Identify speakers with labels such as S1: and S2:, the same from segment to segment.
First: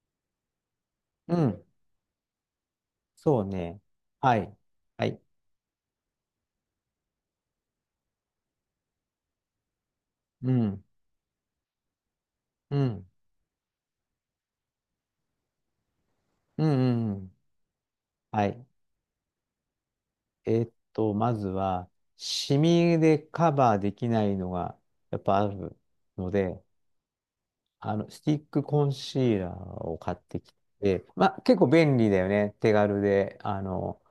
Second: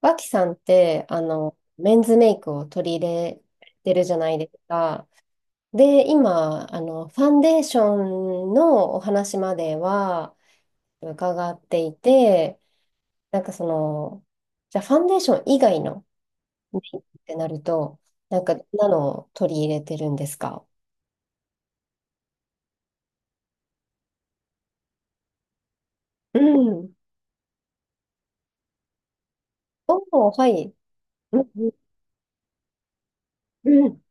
S1: 脇さんって、
S2: うん。
S1: メンズメイクを取り入
S2: そ
S1: れ
S2: うね。
S1: てるじゃな
S2: は
S1: いで
S2: い。
S1: す
S2: は
S1: か。
S2: い。
S1: で、今、ファンデーションのお話までは
S2: うん。
S1: 伺っていて、
S2: うん。
S1: なんかその、じゃあファンデーション以外の
S2: うん
S1: メイクっ
S2: うんう
S1: て
S2: ん。
S1: なると、なん
S2: は
S1: か、どん
S2: い。
S1: なのを取り入れてるんですか？
S2: まずは、シミでカバーできないのが、やっぱあるの
S1: う
S2: で、
S1: ん。
S2: スティックコンシーラーを買っ
S1: おー、
S2: て
S1: は
S2: き
S1: い。
S2: て、ま
S1: う
S2: あ、
S1: ん、
S2: 結構便利だよね。手軽で。
S1: うん。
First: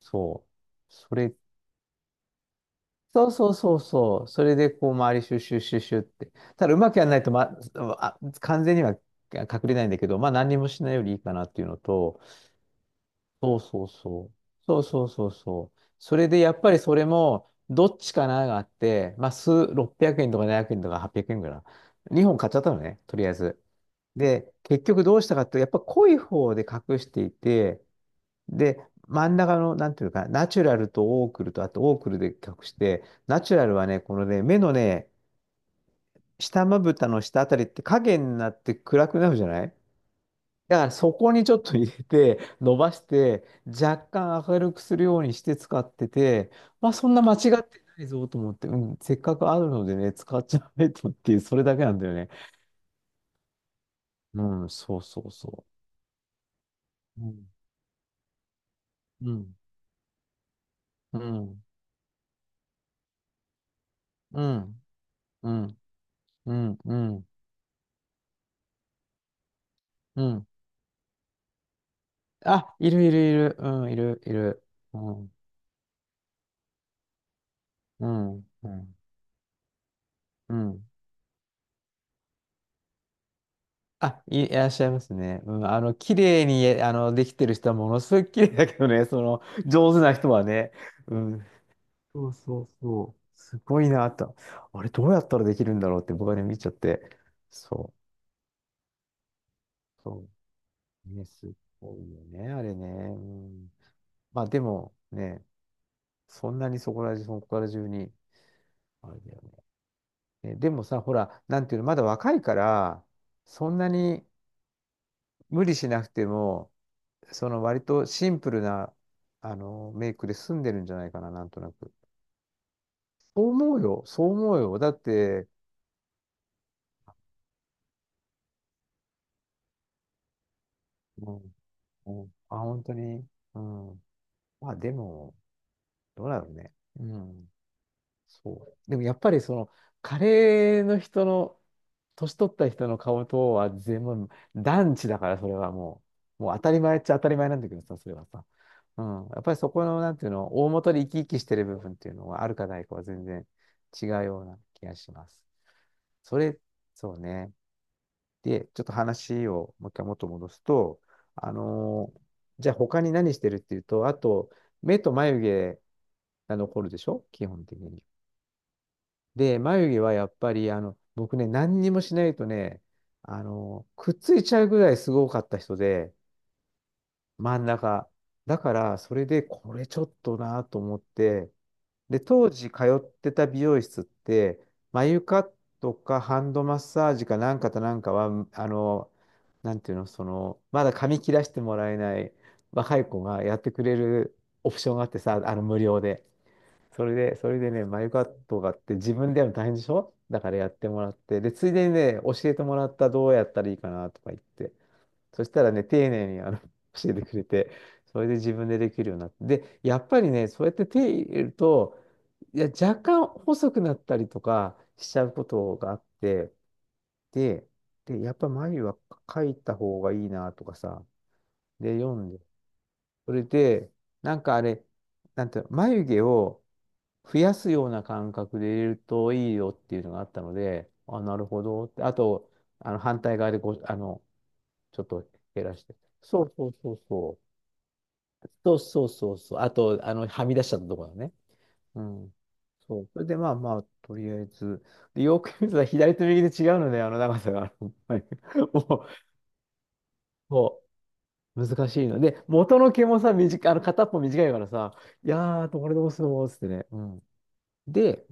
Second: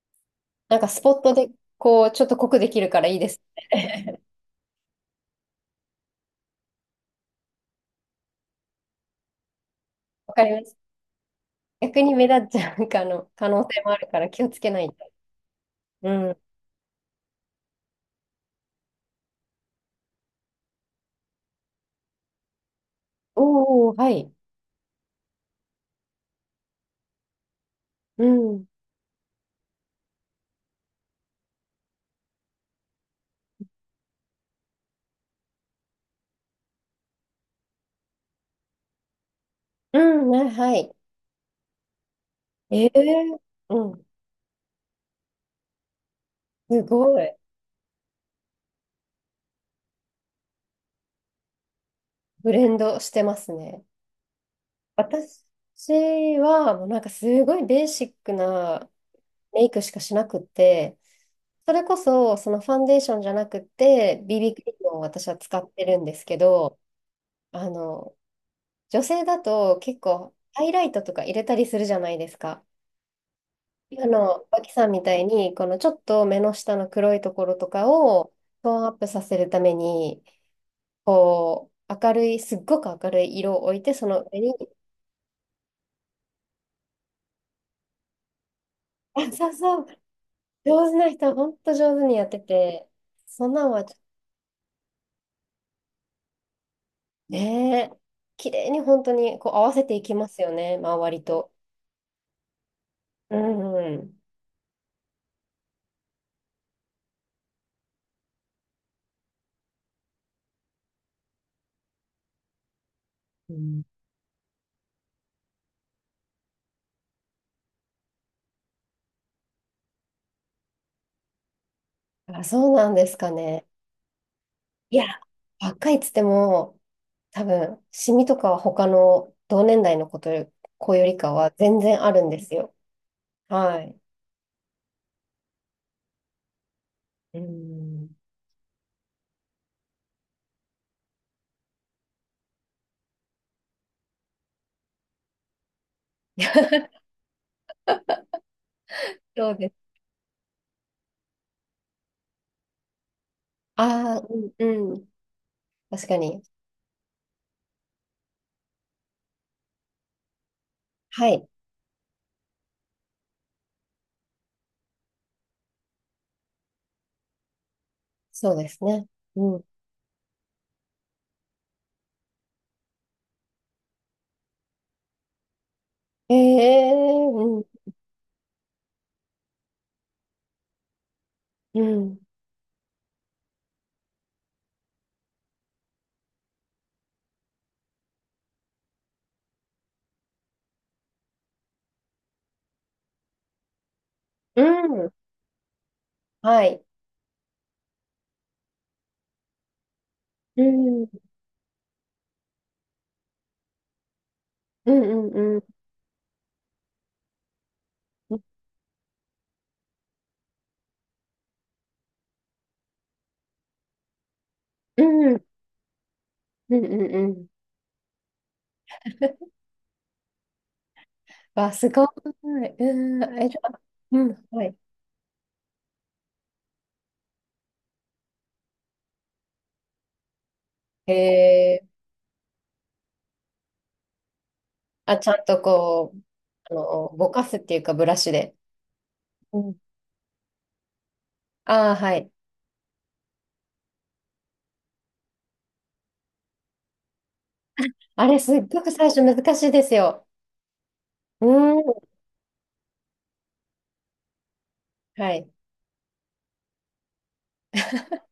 S2: そ
S1: なんか
S2: う。
S1: スポ
S2: そ
S1: ット
S2: れ、
S1: で、こう、ちょっと濃くできるからいい
S2: そ
S1: で
S2: う
S1: す
S2: そうそうそ
S1: ね。
S2: う。それで、こう、周りシュッシュッシュッシュッって。ただ、うまくやらないと、ま、あ、完全には隠れないんだけど、まあ、
S1: わか
S2: 何
S1: り
S2: に
S1: ま
S2: も
S1: す。
S2: しないよりいいかなっていうの
S1: 逆に
S2: と、
S1: 目立っちゃうかの可
S2: そう
S1: 能性
S2: そう
S1: もあるから
S2: そう。
S1: 気をつけ
S2: そ
S1: な
S2: う
S1: いと。
S2: そうそうそう。
S1: う
S2: それ
S1: ん。
S2: でやっぱりそれも、どっちかながあって、まあ、数、600円とか700円とか800円ぐらいかな。2本買っちゃったのね、とりあえず。
S1: おお、はい。
S2: で、結局どうしたかっていうと、やっぱ濃い方で隠していて、
S1: うん。
S2: で、真ん中の、なんていうか、ナチュラルとオークルと、あとオークルで隠して、ナチュラルはね、このね、目のね、下まぶたの下あたりって影になって暗くなるじゃない。
S1: うん、ねは
S2: だか
S1: い。
S2: らそこにちょっと入れて、伸
S1: ええ、
S2: ばして、
S1: うん。
S2: 若干明るくするようにして使ってて、
S1: す
S2: まあそん
S1: ご
S2: な間
S1: い。
S2: 違ってないぞと思って、うん、せっかくあるのでね、使っちゃえとっていう、それだけなんだよね。
S1: ブレンドしてますね。
S2: うん、そうそう
S1: 私
S2: そ
S1: は、もうなんか
S2: う。う
S1: す
S2: ん、
S1: ごいベーシックな
S2: うん、
S1: メイクしかしなくって、
S2: うん、
S1: それこそ、そのファンデーションじゃなくて、
S2: う
S1: BB クリー
S2: ん、
S1: ムを私は
S2: う
S1: 使っ
S2: ん、
S1: てるんですけ
S2: うん、
S1: ど、
S2: うん。
S1: あの、女性だと結
S2: う
S1: 構
S2: ん、
S1: ハイライトとか入れたりするじゃないですか。
S2: あ、いるいるいる、うん、い
S1: あ
S2: るい
S1: の、
S2: る。
S1: 脇さんみ
S2: う
S1: たい
S2: ん、
S1: に、このちょっと目の下の黒いところとか
S2: う
S1: を
S2: ん、う
S1: トーンアッ
S2: ん、
S1: プさせるために、
S2: うん。
S1: こう、明るい、すっごく明るい色を置いて、そ
S2: あ、
S1: の上
S2: い、い
S1: に、
S2: らっしゃいますね。うん、綺麗に、えできてる人はものすごい綺麗だけどね、そ
S1: あ、
S2: の、
S1: そうそう、
S2: 上手な人はね。
S1: 上手な
S2: う
S1: 人は
S2: ん。
S1: 本当上手にや
S2: そ
S1: っ
S2: う
S1: て
S2: そう
S1: て、
S2: そう。
S1: そん
S2: す
S1: なん
S2: ご
S1: は
S2: い
S1: ちょっと
S2: なと。あれ、どうやったらできるんだろうって僕はね、見ちゃって。
S1: ね、
S2: そ
S1: 綺麗に本当にこう合わせてい
S2: う。
S1: きま
S2: そ
S1: すよね、周
S2: う。
S1: り
S2: ね、
S1: と。
S2: すごいよね、あれね。う
S1: う
S2: ん。
S1: んうん。
S2: まあ、でもね、そんなにそこら中、そこら中に、あれだよね。ね、でもさ、ほら、なんていうの、まだ若いから、
S1: う
S2: そん
S1: ん。
S2: なに無理しなくても、その割とシンプルな、メイクで済んでるんじゃないかな、なんとなく。
S1: あ、そうなんですか
S2: そう
S1: ね。
S2: 思うよ、そう思うよ。だ
S1: い
S2: っ
S1: や、
S2: て、
S1: 若いっつっても、多分、シミとかは他の同年代の子とよ、子より
S2: う
S1: かは
S2: ん、
S1: 全然あ
S2: う
S1: るん
S2: ん、
S1: です
S2: あ、
S1: よ。
S2: 本当に、う
S1: はい。
S2: ん。まあでも、どうだろうね。う
S1: う
S2: ん。
S1: ん。
S2: そう。でもやっぱりその、カレーの人の、年取った人の顔とは全部、団地だから、それはもう、もう当たり 前っちゃ当たり前なんだけどさ、それはさ。うん。やっ
S1: そ
S2: ぱ
S1: う
S2: り
S1: で
S2: そこ
S1: す。
S2: の、なんていうの、大元で生き生きしてる部分っていうのは、あるかないかは全然違
S1: ああ、
S2: う
S1: う
S2: よう
S1: ん、
S2: な気
S1: う
S2: が
S1: ん。
S2: します。
S1: 確か
S2: そ
S1: に。
S2: れ、そうね。で、ちょっと話をもう一回元戻すと、
S1: はい。
S2: あのーじゃあ他に何してるっていうと、あと、目と眉毛が残るでしょ基本的に。
S1: そうですね。う
S2: で、
S1: ん。
S2: 眉毛はやっぱり、僕ね、何にもしないとね、くっついちゃうぐらいすごかった人で、
S1: ええ、う
S2: 真
S1: ん、
S2: ん中。だから、それで、これちょっとなと思って、
S1: うん、
S2: で、当時通ってた美容室って、眉カットかハンドマッサージかなんかとなんかは、なんていうの、その、まだ髪切らしてもらえない若い子がやってくれる
S1: う
S2: オプションがあっ
S1: ん。
S2: てさ、無料で。
S1: はい。
S2: それで、それでね、眉カットがあって自分でやるの大変でしょだから
S1: う
S2: やっても
S1: ん、う
S2: らっ
S1: ん、
S2: て、で、ついでにね、教えてもらったどうやったらいいかなとか言って、
S1: うん、
S2: そし
S1: う
S2: た
S1: ん、
S2: らね、丁寧に教えてくれて、それで
S1: うん、
S2: 自分でできるようになって、で、やっぱりね、そうやって手入れると、いや、若干細くなったりとか
S1: う
S2: しちゃう
S1: ん、
S2: ことがあって、
S1: うん、うん。
S2: で、で、やっぱ眉は書 いた方がいいなとかさ、
S1: わ、す
S2: で、
S1: ごい。
S2: 読んで、
S1: うん、
S2: それ
S1: え、じゃあ、
S2: で、
S1: う
S2: なん
S1: ん、
S2: かあ
S1: はい。
S2: れ、なんていうの眉毛を増やすような感覚で入れるといいよっていうのがあったので、あ、なるほ
S1: え
S2: ど
S1: ー、
S2: って。あと、あの反対側でこう、ちょっ
S1: あ、ち
S2: と
S1: ゃんと
S2: 減らして。
S1: こう、
S2: そうそ
S1: あ
S2: うそう
S1: の、ぼ
S2: そ
S1: かすっていうか、ブラシ
S2: う。
S1: で。
S2: そうそうそうそう。あと、はみ出しちゃったところだね。
S1: ああ、
S2: う
S1: はい。
S2: ん。そう。それで、まあまあ、とりあえず。で、よく見ると左と右で違うので、あの長さが。
S1: あれ、すっごく
S2: もう、
S1: 最初難しいですよ。
S2: も
S1: う
S2: う
S1: ー
S2: 難しい
S1: ん。
S2: の。で、元の毛もさ、短い、片っぽ短いからさ、い
S1: はい。
S2: やー、どれどうするのつってね。うん。で、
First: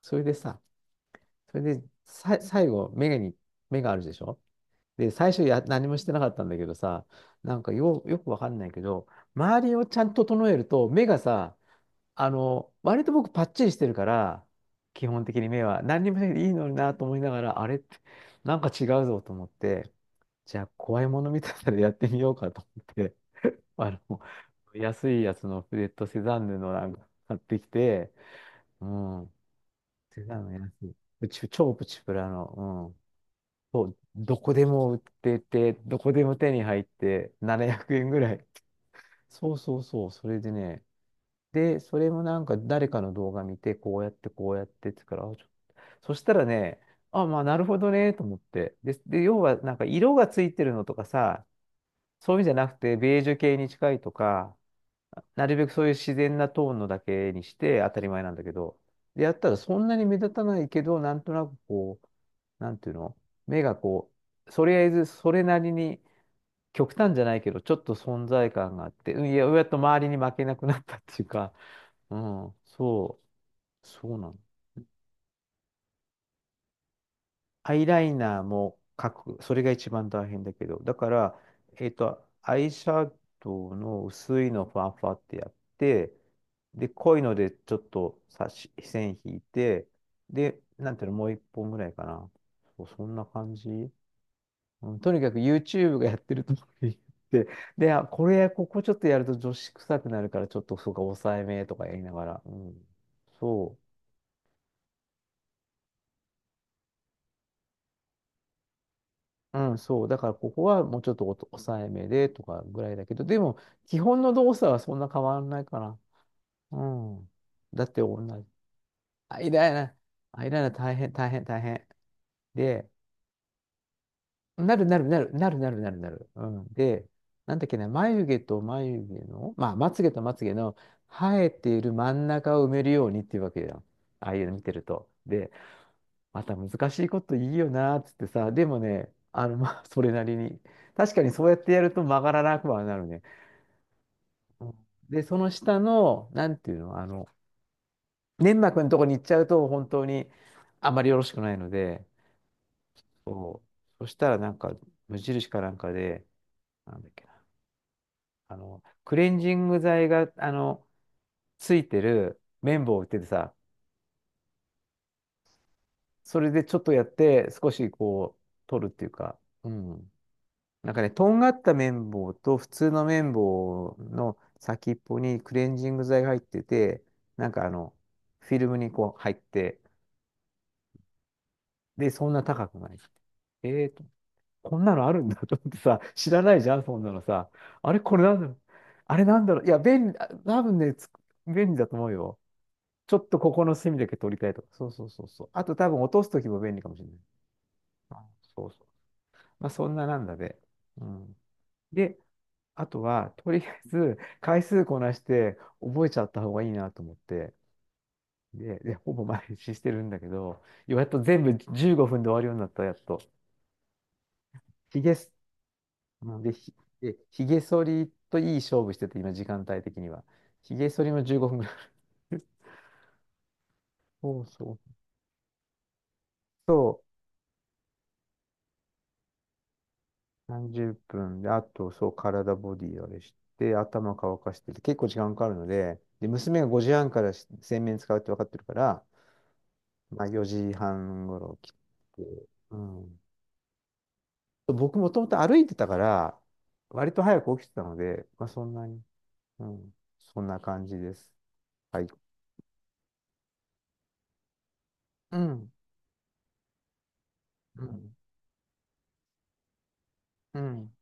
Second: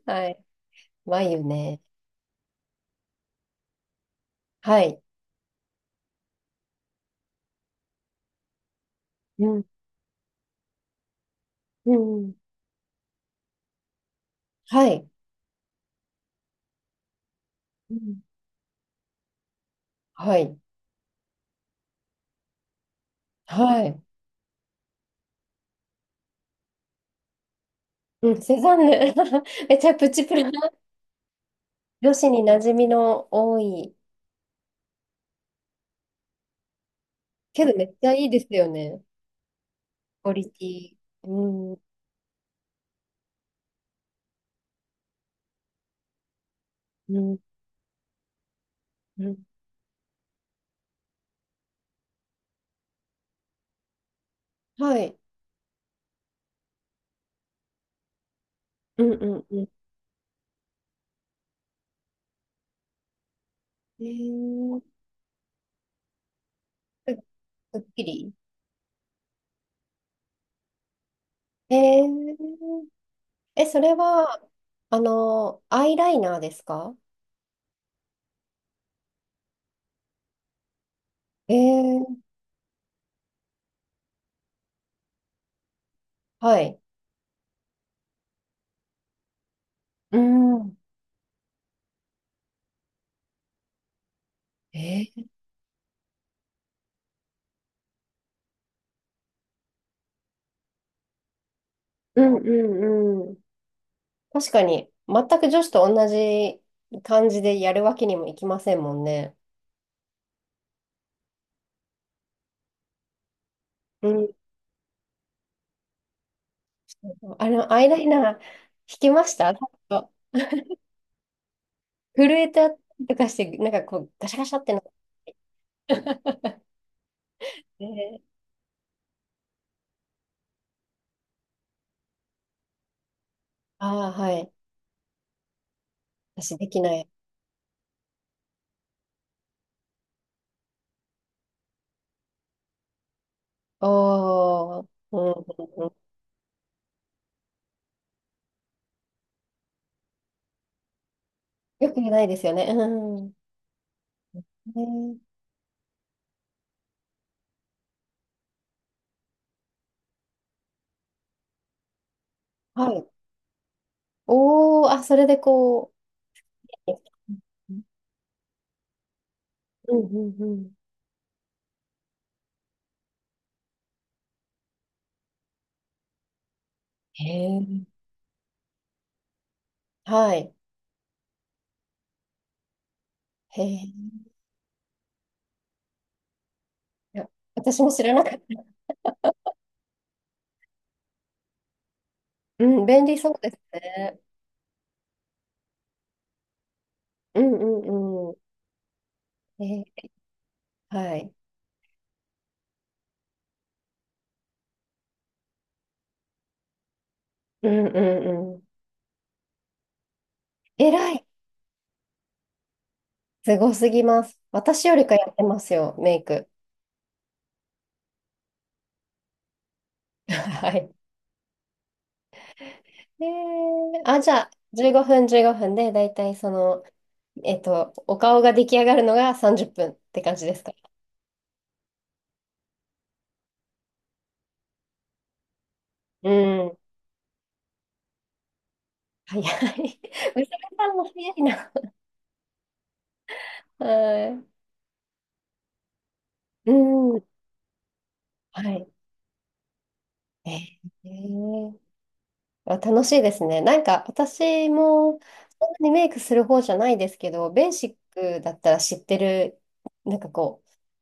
S2: それ
S1: は
S2: で
S1: い。
S2: さ、
S1: 眉
S2: それ
S1: ね。
S2: で、さ、最後、目がに、目があるでしょ。
S1: はい。
S2: で、最初や、何もしてなかったんだけどさ、なんかよ、よくわかんないけど、
S1: うん。
S2: 周りをちゃんと整えると、目がさ、
S1: うん。
S2: 割と僕パッチリしてるから、
S1: は
S2: 基
S1: い。
S2: 本的に目は、何にもしなくていいのになと思いながら、あれっ
S1: う
S2: て、
S1: ん。
S2: なんか違うぞと思って、
S1: は
S2: じ
S1: い。
S2: ゃあ、怖いもの見たさでやってみようかと思って。
S1: は
S2: あ
S1: い。
S2: の、安いやつのフレットセザンヌのなんか買ってきて、
S1: うん、セザン
S2: う
S1: ヌ。
S2: ん、
S1: めちゃプチ
S2: セ
S1: プ
S2: ザン
S1: ラ。
S2: ヌ安い。プチ超プチプ
S1: 女
S2: ラ
S1: 子に
S2: の、
S1: 馴染み
S2: うん。
S1: の多
S2: そ
S1: い。
S2: う、どこでも売ってて、どこでも手に入って、
S1: けど
S2: 700
S1: めっち
S2: 円
S1: ゃ
S2: ぐ
S1: いい
S2: ら
S1: です
S2: い。
S1: よね。
S2: そうそうそう、
S1: ク
S2: そ
S1: オ
S2: れ
S1: リ
S2: で
S1: テ
S2: ね。
S1: ィ。うん。
S2: で、それもなんか誰かの動画見て、こうやって、こうやってってから、あ、ちょそしたらね、
S1: う
S2: あ、
S1: ん。
S2: まあ、なるほどね、と思って。で、で、
S1: うん、
S2: 要はなんか色がついてるのとかさ、そういうんじゃなくて、ベージュ系に近いとか、
S1: はい。
S2: なるべくそういう自然なトーンのだけにして当たり前なんだけど、
S1: うん
S2: で、
S1: う
S2: やっ
S1: ん
S2: たら
S1: うん。
S2: そんなに目立たないけど、なんとなくこう、なんていうの、目が
S1: え
S2: こう、とり
S1: ー、
S2: あえずそれなりに極
S1: す
S2: 端じゃないけど、ちょ
S1: すっ
S2: っと
S1: き
S2: 存
S1: り。
S2: 在感があって、うん、いや、やっと周りに負けなくなったっていうか、
S1: え
S2: うん、
S1: ー、
S2: そ
S1: え、そ
S2: う、
S1: れ
S2: そうなんだ。
S1: は、あの、アイライナーですか？
S2: アイライナーも描く。それが一番大変だけど。だから、
S1: え
S2: えっ
S1: ー、
S2: と、アイシャドウの薄いのをファンファってやって、
S1: はい。
S2: で、濃いのでちょっと差し、線引いて、
S1: うん。
S2: で、
S1: うん。
S2: なんていうの、もう一本ぐらいかな。そう、そんな感じ。う
S1: え
S2: ん、とに
S1: ー、
S2: かく YouTube がやってるとこに行って、で、あ、これ、ここちょっとやると女子臭くなるから、ちょっとそうか、抑えめとか言いな
S1: う
S2: が
S1: んう
S2: ら。うん、
S1: んうん。
S2: そう。
S1: 確かに、全く女子と同じ感じでやるわけにもいきませんもんね。
S2: うん、そう。だからここはもうちょっとおと抑えめでとかぐらいだけど、でも基
S1: う
S2: 本
S1: ん。
S2: の動作はそんな変わらないかな。うん。
S1: あの、ア
S2: だっ
S1: イラ
S2: て
S1: イ
S2: 同
S1: ナー
S2: じ。
S1: 引きまし
S2: アイ
S1: たちょ
S2: ライ
S1: っ
S2: ナー、
S1: と
S2: アイライナー大変、大変、大変。
S1: 震えたり
S2: で、
S1: とかして、なんかこう、ガシャガシャって
S2: な
S1: なっ
S2: る
S1: て。
S2: なるなる、なるなるなるなる。う ん。で、なんだっけな、
S1: ね。
S2: 眉毛と眉毛の、まあ、まつ毛とまつ毛の生えている真ん中を埋めるようにっていうわけじゃん。
S1: ああ、
S2: あ
S1: は
S2: あいう
S1: い。
S2: の見てると。で、また
S1: 私でき
S2: 難
S1: な
S2: し
S1: い。
S2: いこといいよなーっつってさ、でもね、まあ、それなりに。確かにそうやってやると曲がらなくはなるね。うん。
S1: おー、う
S2: で、
S1: ん
S2: その下
S1: うんうん。
S2: の、なんていうの、粘膜のとこに行っちゃうと、本当にあまりよろしくないの
S1: よく
S2: で。
S1: ないですよね。うん。
S2: そう、そしたらなんか、
S1: ね、
S2: 無印かなんかで、なんだっけな、クレンジング剤が、ついてる綿
S1: は
S2: 棒を売っ
S1: い。
S2: ててさ。
S1: おー、あ、それでこ
S2: それでちょっ
S1: う。
S2: とやって、少しこう、取るっていうか、う
S1: うん
S2: ん。
S1: うんうん。
S2: なんかね、とんがった綿棒と普通の綿棒の先っぽにクレンジング剤が入ってて、
S1: へ
S2: なんかあ
S1: え。
S2: の、フィルムにこう入って、
S1: はい。
S2: で、そんな高くない。
S1: へえ、
S2: えーと、
S1: い
S2: こんなのあるんだと思ってさ、知らないじゃん、そんなの
S1: や、
S2: さ。
S1: 私も
S2: あれ、
S1: 知ら
S2: こ
S1: な
S2: れ
S1: か
S2: な
S1: っ
S2: んだろう。
S1: た。
S2: あれなんだろう。いや、便利、あ多分ね、つ便利だと思うよ。
S1: うん、便
S2: ちょ
S1: 利
S2: っ
S1: そう
S2: と
S1: で
S2: こ
S1: す
S2: この隅だけ
S1: ね。
S2: 取りたいとか。そうそうそうそう。あと多分落とすときも便利かもしれない。
S1: うんう
S2: あ、
S1: んう
S2: そうそう。まあ、
S1: ん。
S2: そん
S1: え
S2: ななんだで。
S1: ー、
S2: う
S1: はい。
S2: ん。で、あとは、とりあえず、回数こなして覚えちゃった方がいいなと思って、
S1: うんうんうん。
S2: で、ほぼ毎日してるんだけど、
S1: え
S2: やっ
S1: ら
S2: と
S1: い。
S2: 全部15分で終わるようになった、やっと。
S1: すごすぎます。私よ
S2: ひ
S1: りか
S2: げ
S1: や
S2: す、
S1: ってますよ、メイク。
S2: で、ひ、で、ひげ剃りといい勝負してて、今、時間帯的には。
S1: は
S2: ひげ
S1: い。
S2: 剃りも15分ぐらい。
S1: えー、あ、じゃ
S2: そう
S1: あ、
S2: そ
S1: 15
S2: う。
S1: 分15分で、だいたいその、
S2: そ
S1: えっと、お顔が出来上がるのが30分っぷんって感じ
S2: う、
S1: ですか？
S2: 30分で、あと、そう、体ボディあれして、頭乾かしてて、結構時間かかるので、
S1: う
S2: で、娘が
S1: ん。
S2: 5時半から洗面使うって分かってるから、
S1: 早い。
S2: まあ、
S1: 娘
S2: 4時
S1: さんも
S2: 半
S1: 早
S2: ご
S1: い
S2: ろ来
S1: な。
S2: て、うん。
S1: は
S2: 僕もともと歩いてたから、
S1: い。
S2: 割
S1: う
S2: と
S1: ん。
S2: 早く起きてたので、まあ、
S1: は
S2: そんな
S1: い。
S2: に、うん、そん
S1: え
S2: な感じ
S1: ー、え
S2: です。
S1: ー、
S2: はい。
S1: あ、楽しいですね。なんか私も
S2: う
S1: そん
S2: ん、
S1: なにメイクする方じゃないですけど、ベー
S2: う
S1: シッ
S2: ん、
S1: クだったら知ってる、なんか
S2: う
S1: こ
S2: ん、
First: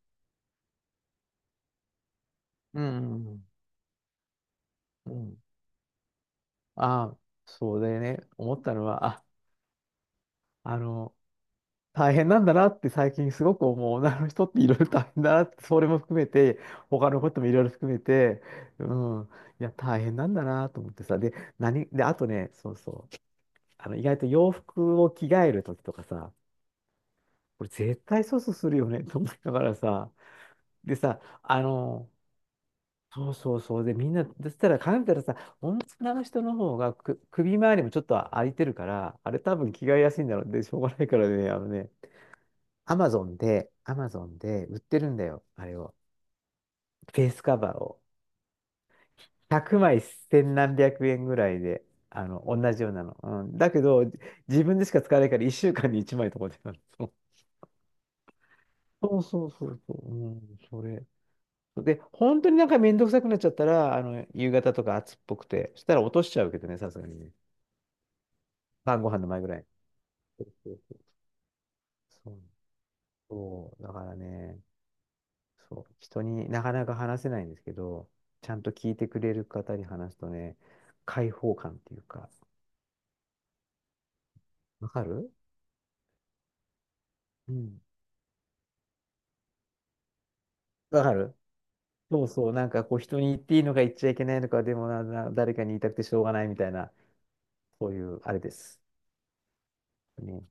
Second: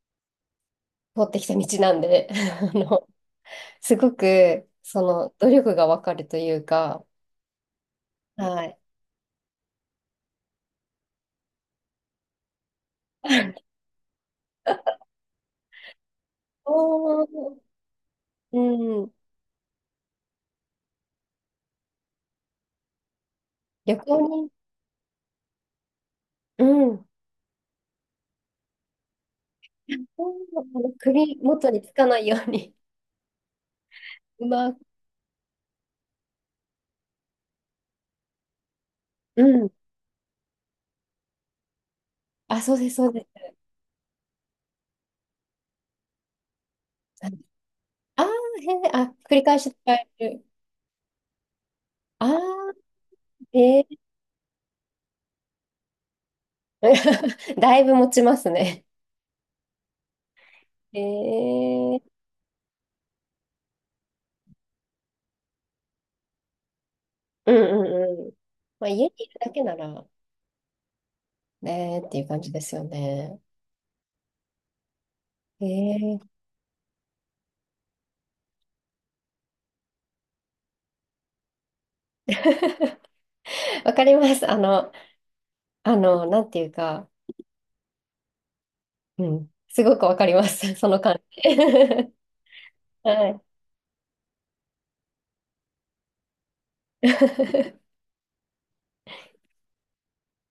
S1: う、通ってきた道なんで、あ
S2: うん、
S1: の、
S2: うん。
S1: すごく、そ
S2: う
S1: の、
S2: ん、
S1: 努力がわかるというか、
S2: ああ、そうでね、思っ
S1: は
S2: た
S1: い。
S2: のは、あの、大変なんだなって最近すごく 思う。女の人っていろいろ大変だなって、それも含めて、他の
S1: お
S2: こともい
S1: ー。
S2: ろいろ含めて、う
S1: うん、
S2: ん、いや、大変なんだなと思ってさ。で、あとね、そうそう。
S1: 旅
S2: 意外
S1: 行
S2: と
S1: に、
S2: 洋服を着替えるときとかさ、
S1: うん、
S2: これ絶対粗相するよね と思いながらさ、で
S1: 首
S2: さ、
S1: 元につかないように、
S2: そうそうそう、で、みんな、
S1: う
S2: そした
S1: まく、
S2: ら考えたらさ、女の人の方がく首周りもちょっと空いてるから、あれ
S1: う
S2: 多
S1: ん、
S2: 分着替えやすいんだろう。で、しょうがないからね、あのね、
S1: あ、そうです、そうです。
S2: アマゾンで売ってるんだよ、あれを。フ
S1: あ
S2: ェイスカバーを。
S1: あ、へえ、あ、繰り返し
S2: 100
S1: 使
S2: 枚
S1: える。
S2: 千何百円ぐらいで、
S1: あ
S2: あの、
S1: あ、
S2: 同じようなの。うん、だ
S1: へ
S2: け
S1: え。
S2: ど、自分でしか使わないから1週間に1枚とかで。
S1: だいぶ持ちますね。
S2: そうそうそうそう。うん、そ
S1: へ
S2: れ。で、
S1: え。
S2: 本当になんかめんどくさくなっちゃったら、あの、夕方とか暑っぽくて、そしたら落としちゃうけどね、さすがにね。
S1: うんうんうん。まあ、
S2: 晩
S1: 家
S2: ご
S1: に
S2: 飯
S1: い
S2: の
S1: る
S2: 前ぐ
S1: だ
S2: ら
S1: け
S2: い。
S1: なら
S2: そうそうそう。
S1: ねーっていう
S2: そ
S1: 感
S2: う
S1: じですよね。
S2: そう、だからね、
S1: え
S2: そう、人
S1: え。
S2: になかなか話せないんですけど、ちゃんと聞いてくれる方に話すとね、解放感っていうか、
S1: わかります。あ
S2: わ
S1: の、
S2: かる、
S1: あの、なんていうか、
S2: うん。
S1: うん、すごくわかります。その
S2: わか
S1: 感
S2: る、
S1: じ。
S2: そうそう、なんかこう 人に
S1: は
S2: 言っ
S1: い。
S2: ていいのか言っちゃいけないのか、でもな、誰かに言いたくてしょうがないみたいな、そういうあれです。ね